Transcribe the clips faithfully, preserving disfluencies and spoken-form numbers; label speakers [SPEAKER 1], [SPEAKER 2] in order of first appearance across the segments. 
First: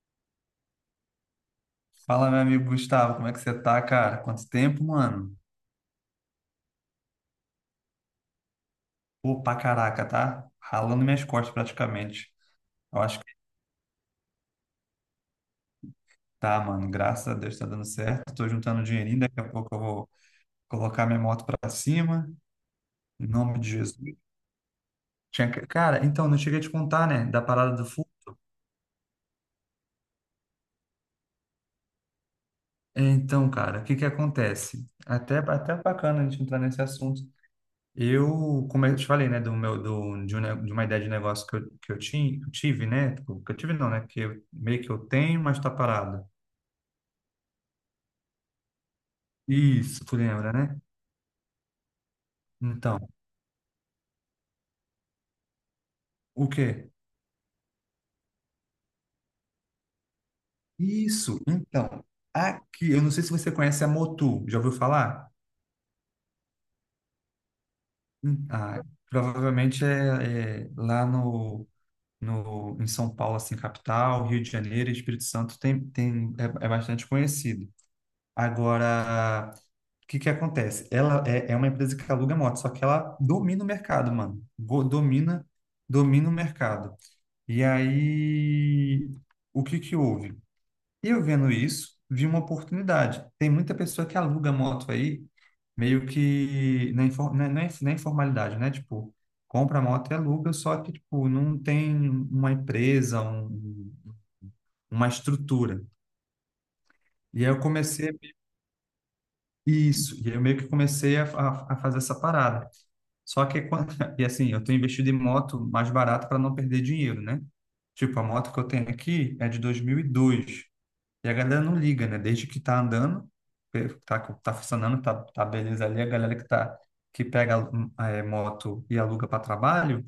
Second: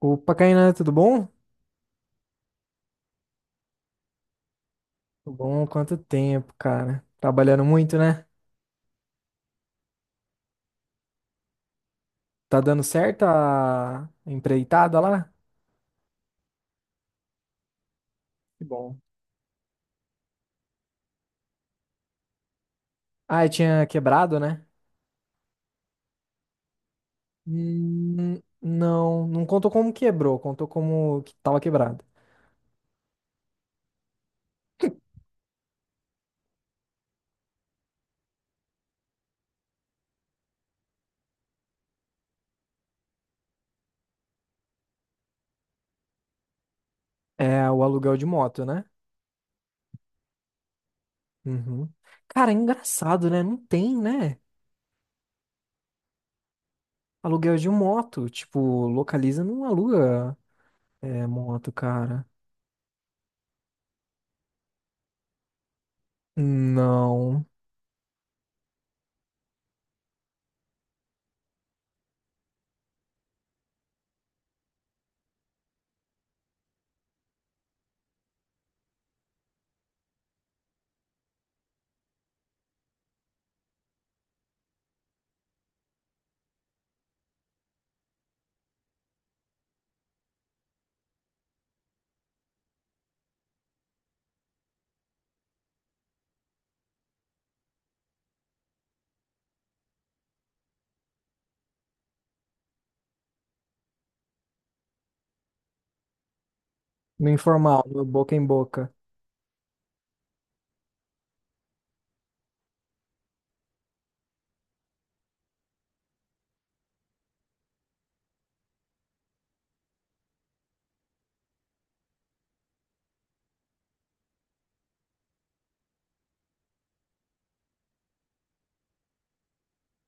[SPEAKER 1] Opa, Kainan, tudo bom?
[SPEAKER 2] Fala, meu amigo Gustavo, como é que você tá, cara? Quanto tempo, mano?
[SPEAKER 1] Tudo bom? Quanto tempo, cara? Trabalhando muito, né?
[SPEAKER 2] Pô, pra caraca, tá? Ralando minhas costas praticamente.
[SPEAKER 1] Tá dando
[SPEAKER 2] Eu acho
[SPEAKER 1] certo
[SPEAKER 2] que
[SPEAKER 1] a empreitada lá?
[SPEAKER 2] tá, mano. Graças a Deus tá dando certo. Tô
[SPEAKER 1] Que
[SPEAKER 2] juntando um
[SPEAKER 1] bom.
[SPEAKER 2] dinheirinho, daqui a pouco eu vou colocar minha moto pra cima. Em
[SPEAKER 1] Ah, e
[SPEAKER 2] nome de
[SPEAKER 1] tinha
[SPEAKER 2] Jesus.
[SPEAKER 1] quebrado, né?
[SPEAKER 2] Tinha que- Cara, então, não cheguei a te contar, né, da parada do fogo.
[SPEAKER 1] Hum, não, não contou como quebrou, contou como que tava quebrado.
[SPEAKER 2] Então, cara, o que que acontece? Até, até bacana a gente entrar nesse assunto. Eu, como eu te falei, né, do meu, do, de, um ne- de uma ideia de negócio que eu, que eu tinha, que eu tive, né, tipo, que eu tive não, né, que eu, meio que eu tenho, mas tá parado.
[SPEAKER 1] É o aluguel de moto, né?
[SPEAKER 2] Isso, tu lembra, né?
[SPEAKER 1] Uhum. Cara, é
[SPEAKER 2] Então,
[SPEAKER 1] engraçado, né? Não tem, né?
[SPEAKER 2] o quê?
[SPEAKER 1] Aluguel de moto. Tipo, localiza, não aluga é,
[SPEAKER 2] Isso,
[SPEAKER 1] moto,
[SPEAKER 2] então,
[SPEAKER 1] cara.
[SPEAKER 2] aqui, eu não sei se você conhece a Motu, já ouviu falar?
[SPEAKER 1] Não.
[SPEAKER 2] Hum, Ah, provavelmente é, é lá no, no, em São Paulo, assim, capital, Rio de Janeiro e Espírito Santo tem, tem, é é bastante conhecido. Agora, o que que acontece? Ela é, é uma empresa que aluga moto, só que ela domina o mercado, mano. Go- Domina, domina o mercado. E aí, o que que houve? Eu vendo isso, vi uma oportunidade. Tem muita pessoa que aluga moto aí, meio que na, infor- na, na, na informalidade, né? Tipo, compra a moto e aluga, só que, tipo, não tem uma empresa, um, uma estrutura.
[SPEAKER 1] No
[SPEAKER 2] E aí eu
[SPEAKER 1] informal, no
[SPEAKER 2] comecei
[SPEAKER 1] boca em boca.
[SPEAKER 2] Isso, e aí eu meio que comecei a, a, a fazer essa parada. Só que, quando- e assim, eu tenho investido em moto mais barato para não perder dinheiro, né? Tipo, a moto que eu tenho aqui é de dois mil e dois e a galera não liga, né? Desde que tá andando, pe- tá, tá funcionando, tá, tá beleza ali, a galera que tá, que pega hum, é, moto e aluga para trabalho,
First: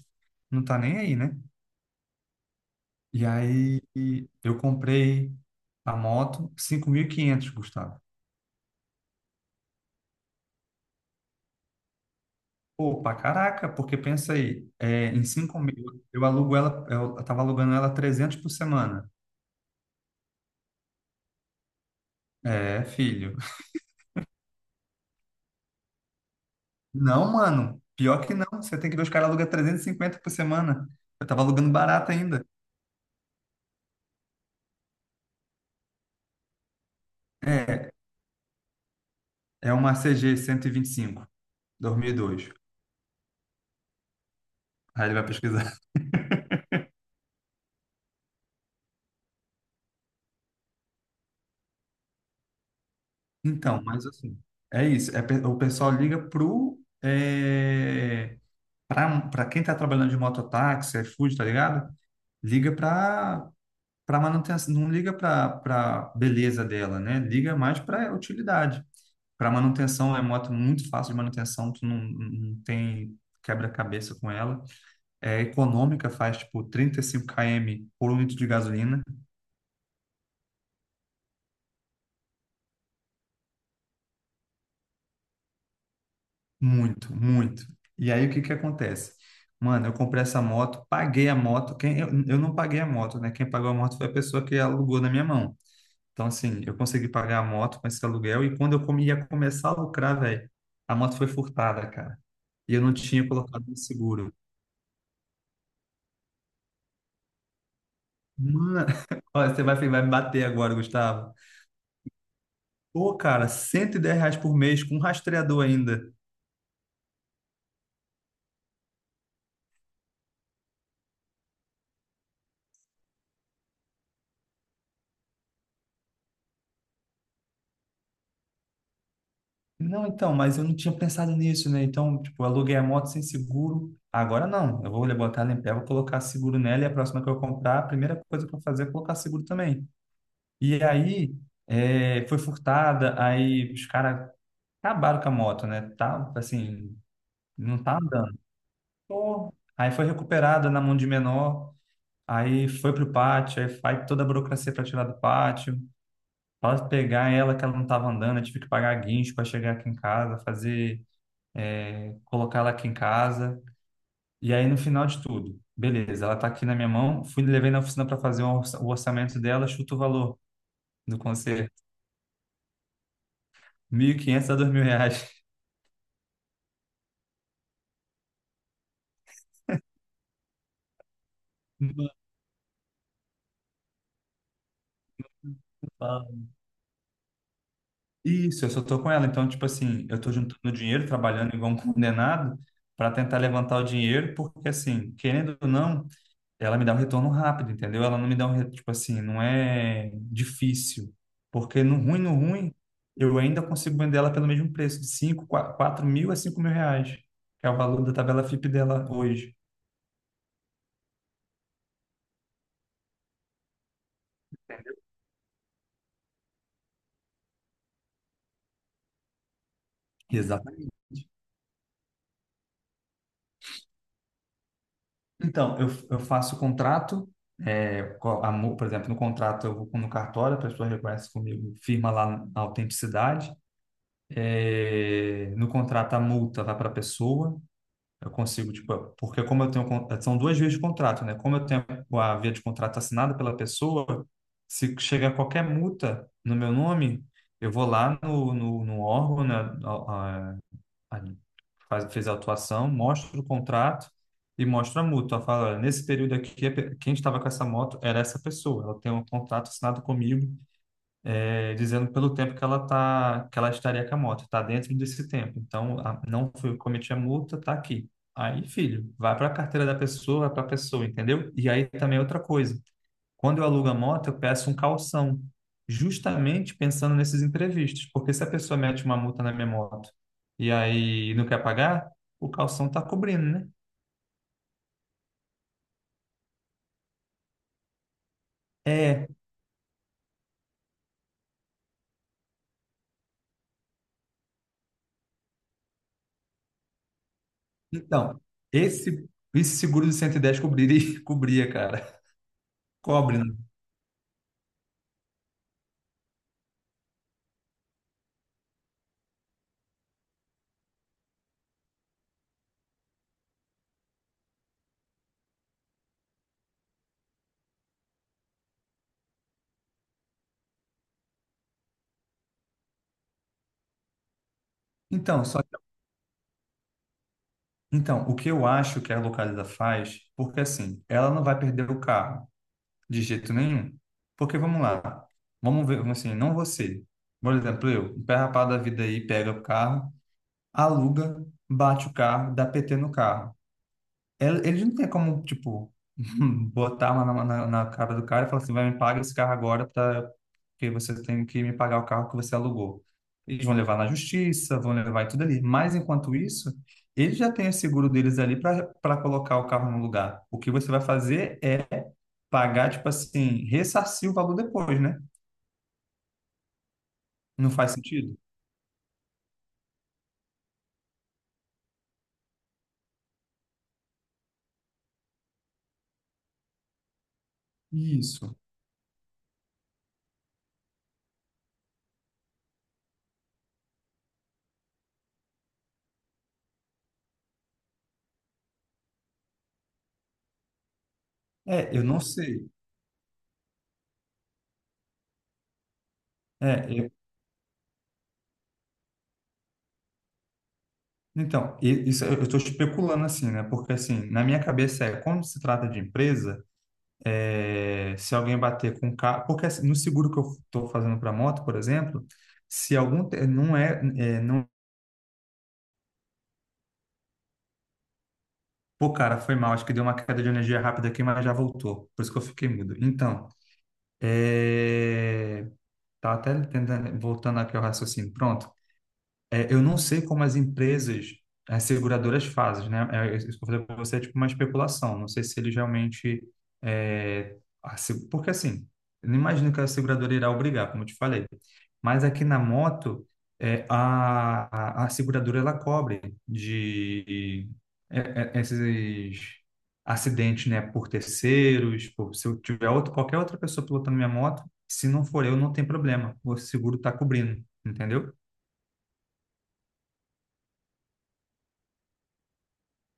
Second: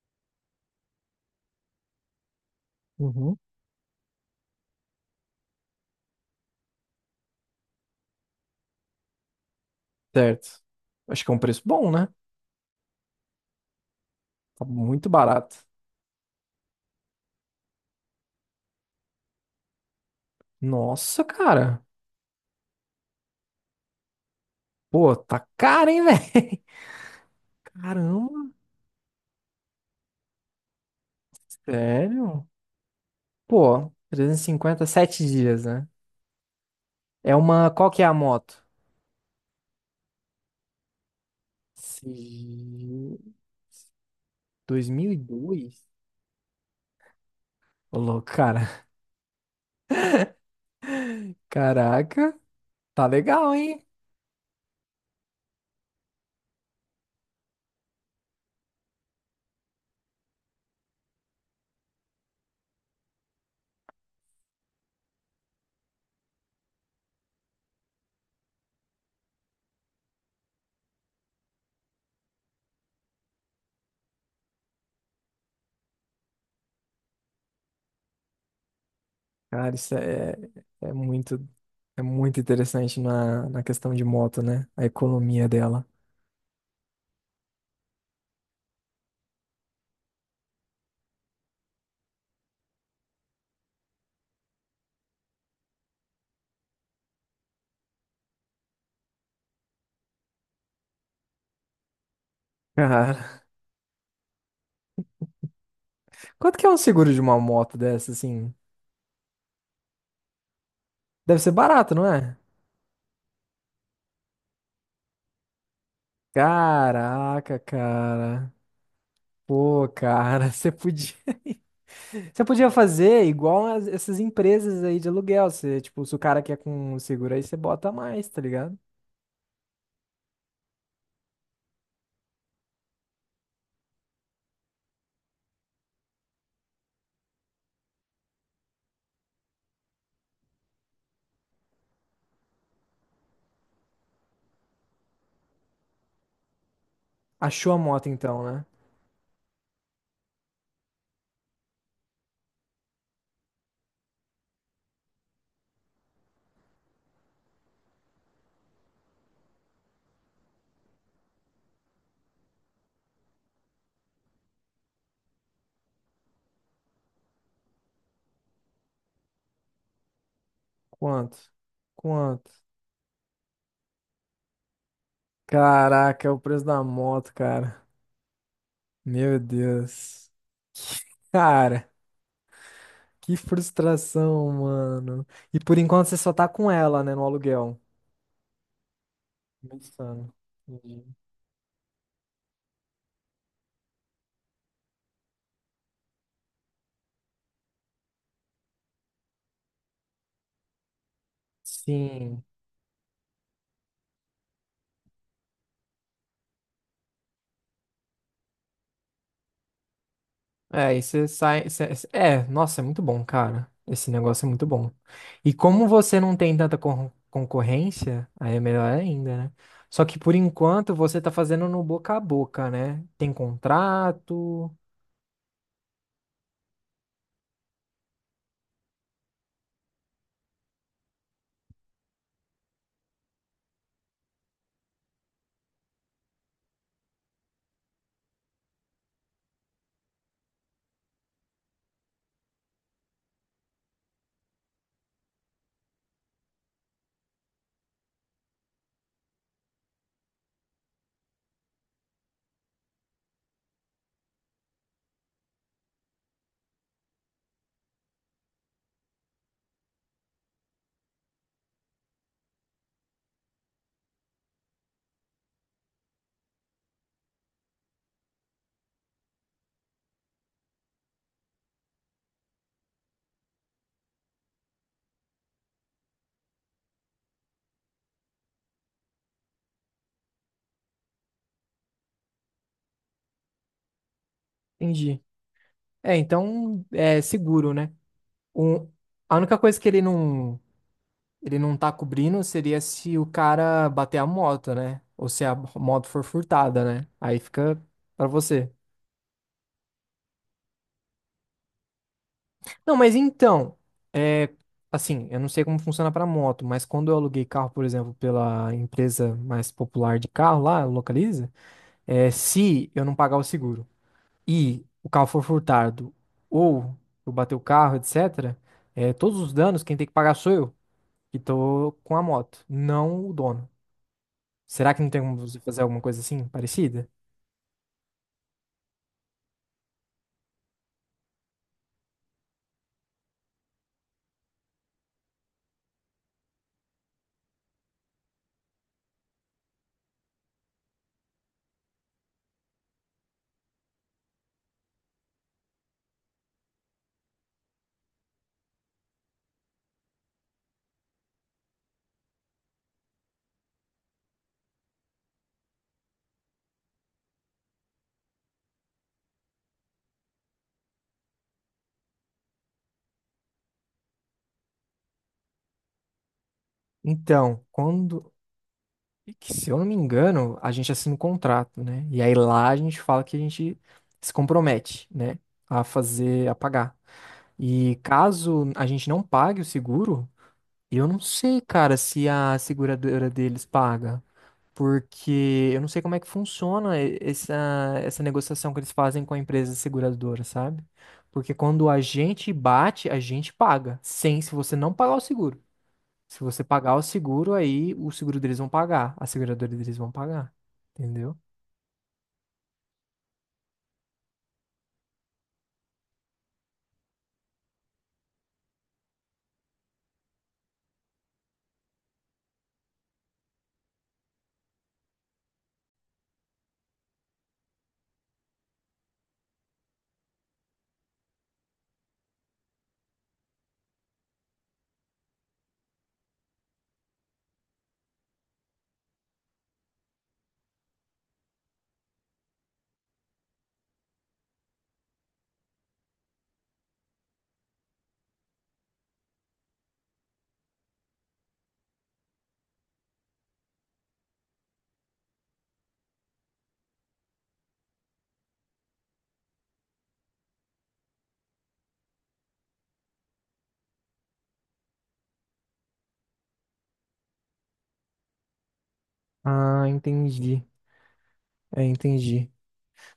[SPEAKER 2] não tá nem aí, né? E
[SPEAKER 1] Uhum.
[SPEAKER 2] aí eu comprei a moto cinco mil e quinhentos, Gustavo.
[SPEAKER 1] Certo. Acho que é um preço bom, né?
[SPEAKER 2] Pô, pra caraca, porque pensa
[SPEAKER 1] Tá
[SPEAKER 2] aí, é,
[SPEAKER 1] muito
[SPEAKER 2] em
[SPEAKER 1] barato.
[SPEAKER 2] cinco mil, eu alugo ela, eu tava alugando ela trezentos por semana.
[SPEAKER 1] Nossa, cara.
[SPEAKER 2] É, filho.
[SPEAKER 1] Pô, tá caro, hein, velho?
[SPEAKER 2] Não, mano, pior que não,
[SPEAKER 1] Caramba,
[SPEAKER 2] você tem que ver os caras alugam trezentos e cinquenta por semana. Eu tava alugando barato ainda.
[SPEAKER 1] sério? Pô, trezentos e cinquenta sete dias, né? É uma. Qual
[SPEAKER 2] É,
[SPEAKER 1] que é a moto?
[SPEAKER 2] é uma C G cento e vinte e cinco, dois mil e dois.
[SPEAKER 1] Se-
[SPEAKER 2] Aí ele vai pesquisar.
[SPEAKER 1] dois mil e dois? Ô, louco, cara. Caraca, tá legal,
[SPEAKER 2] Então,
[SPEAKER 1] hein?
[SPEAKER 2] mas assim, é isso, é, pe- o pessoal liga pro, é, pra, pra quem tá trabalhando de mototáxi, iFood, tá ligado? Liga pra para manutenção, não liga para beleza dela, né? Liga mais para utilidade. Para manutenção, é moto é muito fácil de manutenção, tu não, não tem quebra-cabeça com ela. É econômica, faz tipo trinta e cinco quilômetros por um litro de gasolina,
[SPEAKER 1] Cara, isso é, é muito, é muito interessante na, na questão de moto, né? A economia dela.
[SPEAKER 2] muito, muito. E aí o que que acontece? Mano, eu comprei essa moto, paguei a moto, quem eu, eu não paguei a moto, né? Quem pagou a moto foi a pessoa que alugou na minha mão. Então, assim, eu consegui pagar a moto com esse aluguel, e quando eu come- ia começar a lucrar, velho, a moto foi furtada, cara. E eu não
[SPEAKER 1] Cara,
[SPEAKER 2] tinha colocado no seguro.
[SPEAKER 1] quanto que é um seguro de uma moto dessa, assim?
[SPEAKER 2] Mano, olha, você vai, vai me bater agora, Gustavo.
[SPEAKER 1] Deve ser barato, não é?
[SPEAKER 2] Pô, cara, cento e dez reais por mês com um rastreador ainda.
[SPEAKER 1] Caraca, cara. Pô, cara, você podia. Você podia fazer igual as- essas empresas aí de aluguel. Você, tipo, se o cara quer com seguro aí, você bota mais, tá ligado?
[SPEAKER 2] Não, então, mas eu não tinha pensado nisso, né? Então, tipo, eu aluguei a moto sem seguro. Agora não, eu vou botar ela em pé, vou colocar seguro nela, e a próxima que eu comprar, a primeira coisa que eu fazer é colocar seguro também. E aí, é, foi furtada, aí os caras acabaram com a moto, né? Tá, assim,
[SPEAKER 1] Achou a
[SPEAKER 2] não tá
[SPEAKER 1] moto
[SPEAKER 2] andando.
[SPEAKER 1] então, né?
[SPEAKER 2] Pô. Aí foi recuperada na mão de menor, aí foi pro pátio, aí faz toda a burocracia para tirar do pátio. Para pegar ela, que ela não tava andando, eu tive que pagar guincho para chegar aqui em casa, fazer, é, colocar ela aqui em casa. E aí no final de tudo, beleza, ela tá aqui na minha mão, fui levei na oficina para fazer o orça- o orçamento dela, chuta o valor do
[SPEAKER 1] Quanto?
[SPEAKER 2] conserto,
[SPEAKER 1] Quanto?
[SPEAKER 2] mil e quinhentos a dois mil reais.
[SPEAKER 1] Caraca, é o preço da moto, cara. Meu Deus. Cara, que frustração, mano. E por enquanto você só tá com ela, né, no aluguel.
[SPEAKER 2] Isso, eu só tô com ela. Então, tipo assim, eu tô
[SPEAKER 1] Insano.
[SPEAKER 2] juntando
[SPEAKER 1] Entendi.
[SPEAKER 2] dinheiro, trabalhando igual um condenado para tentar levantar o dinheiro, porque assim, querendo ou não, ela me dá um retorno rápido, entendeu? Ela não me dá um, re- tipo assim, não é difícil. Porque no ruim, no
[SPEAKER 1] Sim.
[SPEAKER 2] ruim, eu ainda consigo vender ela pelo mesmo preço, de cinco quatro mil a cinco mil reais, que é o valor da tabela FIP dela hoje.
[SPEAKER 1] É, e você sai. Cê- cê- é, nossa, é muito bom, cara. Esse negócio é muito bom. E como você não tem tanta con- concorrência, aí é melhor ainda, né? Só que por
[SPEAKER 2] Exatamente.
[SPEAKER 1] enquanto você tá fazendo no boca a boca, né? Tem contrato.
[SPEAKER 2] Então, eu, eu faço o contrato, é, co- a mu- por exemplo, no contrato eu vou no cartório, a pessoa reconhece comigo, firma lá a autenticidade. É, no contrato a multa vai para a pessoa, eu consigo, tipo, porque como eu tenho, con- são duas vias de contrato, né? Como eu tenho a via de contrato assinada pela pessoa, se chega qualquer multa no meu nome, eu vou lá no, no, no órgão, né, aí faz- fez a autuação, mostra o contrato e mostra a multa. Ela fala, "Olha, nesse período aqui, a pe- quem estava com essa moto era essa pessoa. Ela tem um contrato assinado comigo, eh, dizendo pelo tempo que ela tá, que ela estaria com a moto. Está dentro desse tempo. Então, a- não foi eu que cometi a multa, tá aqui." Aí, filho, vai para a carteira da pessoa, vai para a pessoa, entendeu? E aí também é outra coisa. Quando eu alugo a moto, eu peço um calção, justamente pensando nesses imprevistos, porque se a pessoa mete uma multa na minha moto e aí não quer pagar, o calção está cobrindo, né?
[SPEAKER 1] Entendi. É, então é seguro, né? O,
[SPEAKER 2] É,
[SPEAKER 1] a única coisa que ele não, ele não tá cobrindo seria se o cara bater a moto, né? Ou se a moto for furtada, né? Aí fica pra
[SPEAKER 2] então,
[SPEAKER 1] você.
[SPEAKER 2] esse, esse seguro de cento e dez cobriria, cobria, cara.
[SPEAKER 1] Não, mas
[SPEAKER 2] Cobre, né?
[SPEAKER 1] então, é, assim, eu não sei como funciona pra moto, mas quando eu aluguei carro, por exemplo, pela empresa mais popular de carro lá, Localiza, é, se eu não pagar o seguro e o carro for furtado ou eu bater o carro, et cetera, é, todos os danos quem tem que pagar sou eu, que tô com a moto, não o dono. Será que não tem como
[SPEAKER 2] Então,
[SPEAKER 1] você
[SPEAKER 2] só
[SPEAKER 1] fazer
[SPEAKER 2] que-
[SPEAKER 1] alguma coisa assim, parecida?
[SPEAKER 2] então, o que eu acho que a Localiza faz, porque assim, ela não vai perder o carro de jeito nenhum. Porque vamos lá, vamos ver, vamos assim, não você. Por exemplo, eu, um pé rapado da vida aí pega o carro, aluga, bate o carro, dá P T no carro. Ele- Eles não tem como, tipo, botar a mão na, na, na cara do cara e falar assim, vai, me paga esse carro agora, pra, porque você tem que me pagar o carro que você alugou. Eles vão levar na justiça, vão levar tudo ali. Mas, enquanto isso, eles já têm o seguro deles ali para para colocar o carro no lugar. O que você vai fazer é pagar, tipo assim, ressarcir o valor depois, né?
[SPEAKER 1] Então,
[SPEAKER 2] Não faz
[SPEAKER 1] quando
[SPEAKER 2] sentido?
[SPEAKER 1] E que, se eu não me engano, a gente assina um contrato, né? E aí lá a gente fala que a gente se compromete, né? A fazer, a pagar. E
[SPEAKER 2] Isso.
[SPEAKER 1] caso a gente não pague o seguro, eu não sei, cara, se a seguradora deles paga. Porque eu não sei como é que funciona e- essa, essa negociação que eles fazem com a empresa seguradora, sabe? Porque quando
[SPEAKER 2] É,
[SPEAKER 1] a
[SPEAKER 2] eu não
[SPEAKER 1] gente
[SPEAKER 2] sei.
[SPEAKER 1] bate, a gente paga. Sem, se você não pagar o seguro. Se você pagar o
[SPEAKER 2] É,
[SPEAKER 1] seguro, aí o seguro deles vão pagar. A seguradora deles vão pagar. Entendeu?
[SPEAKER 2] então, e- isso eu estou especulando assim, né? Porque assim, na minha cabeça é, quando se trata de empresa, é, se alguém bater com o carro, porque assim, no seguro que eu estou fazendo para moto, por exemplo, se algum te- não é, é, não, pô, cara, foi mal, acho que deu uma queda de energia rápida aqui, mas já voltou, por isso que eu fiquei mudo. Então, é, tá até tentando, voltando aqui ao raciocínio. Pronto. É, eu não sei como as empresas, as seguradoras fazem, né? É, isso que eu falei para você é tipo uma especulação. Não sei se eles realmente. É, a se- Porque assim, eu não imagino que a seguradora irá obrigar, como eu te falei. Mas aqui na moto, é, a, a, a seguradora ela cobre de é, é, esses acidentes, né? Por terceiros, por, se eu tiver outro, qualquer outra pessoa pilotando minha moto, se não for eu, não tem problema. O seguro está cobrindo, entendeu?
[SPEAKER 1] Ah, entendi. É, entendi.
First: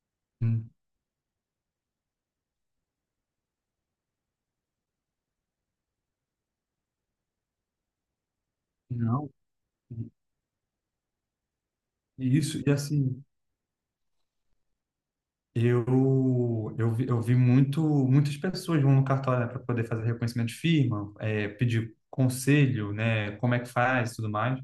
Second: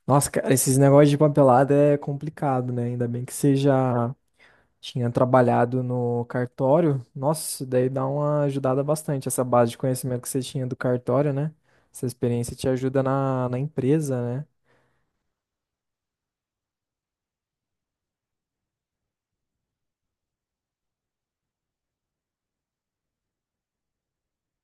[SPEAKER 1] Nossa, cara,
[SPEAKER 2] Hum.
[SPEAKER 1] esses negócios de papelada é complicado, né? Ainda bem que você já tinha trabalhado no cartório. Nossa, isso daí dá uma ajudada bastante,
[SPEAKER 2] Não.
[SPEAKER 1] essa base de conhecimento que você tinha do cartório, né? Essa experiência
[SPEAKER 2] Isso,
[SPEAKER 1] te
[SPEAKER 2] e
[SPEAKER 1] ajuda
[SPEAKER 2] assim,
[SPEAKER 1] na, na empresa, né?
[SPEAKER 2] eu, eu vi, eu vi muito, muitas pessoas vão no cartório, para poder fazer reconhecimento de firma, é, pedir conselho, né, como é que faz e tudo mais.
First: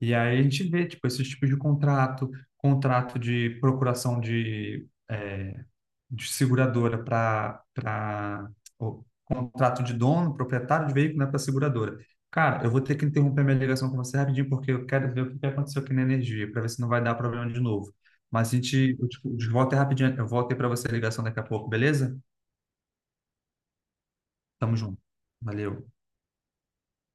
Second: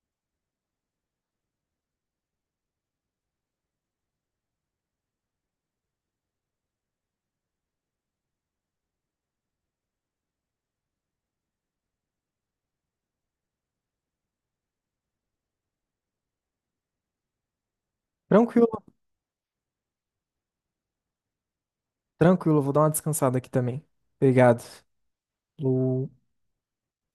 [SPEAKER 2] E aí a gente vê, tipo, esses tipos de contrato, contrato de procuração de é, de seguradora para para contrato de dono, proprietário de veículo, né, para seguradora. Cara, eu vou ter que interromper minha ligação com você rapidinho porque eu quero ver o que que aconteceu aqui na energia para ver se não vai dar problema de novo. Mas a
[SPEAKER 1] Tranquilo,
[SPEAKER 2] gente, eu te, eu te volto aí rapidinho, eu volto aí para você a ligação daqui a pouco, beleza?
[SPEAKER 1] tranquilo. Vou dar uma descansada aqui também. Obrigado.
[SPEAKER 2] Tamo junto. Valeu.
[SPEAKER 1] Lu.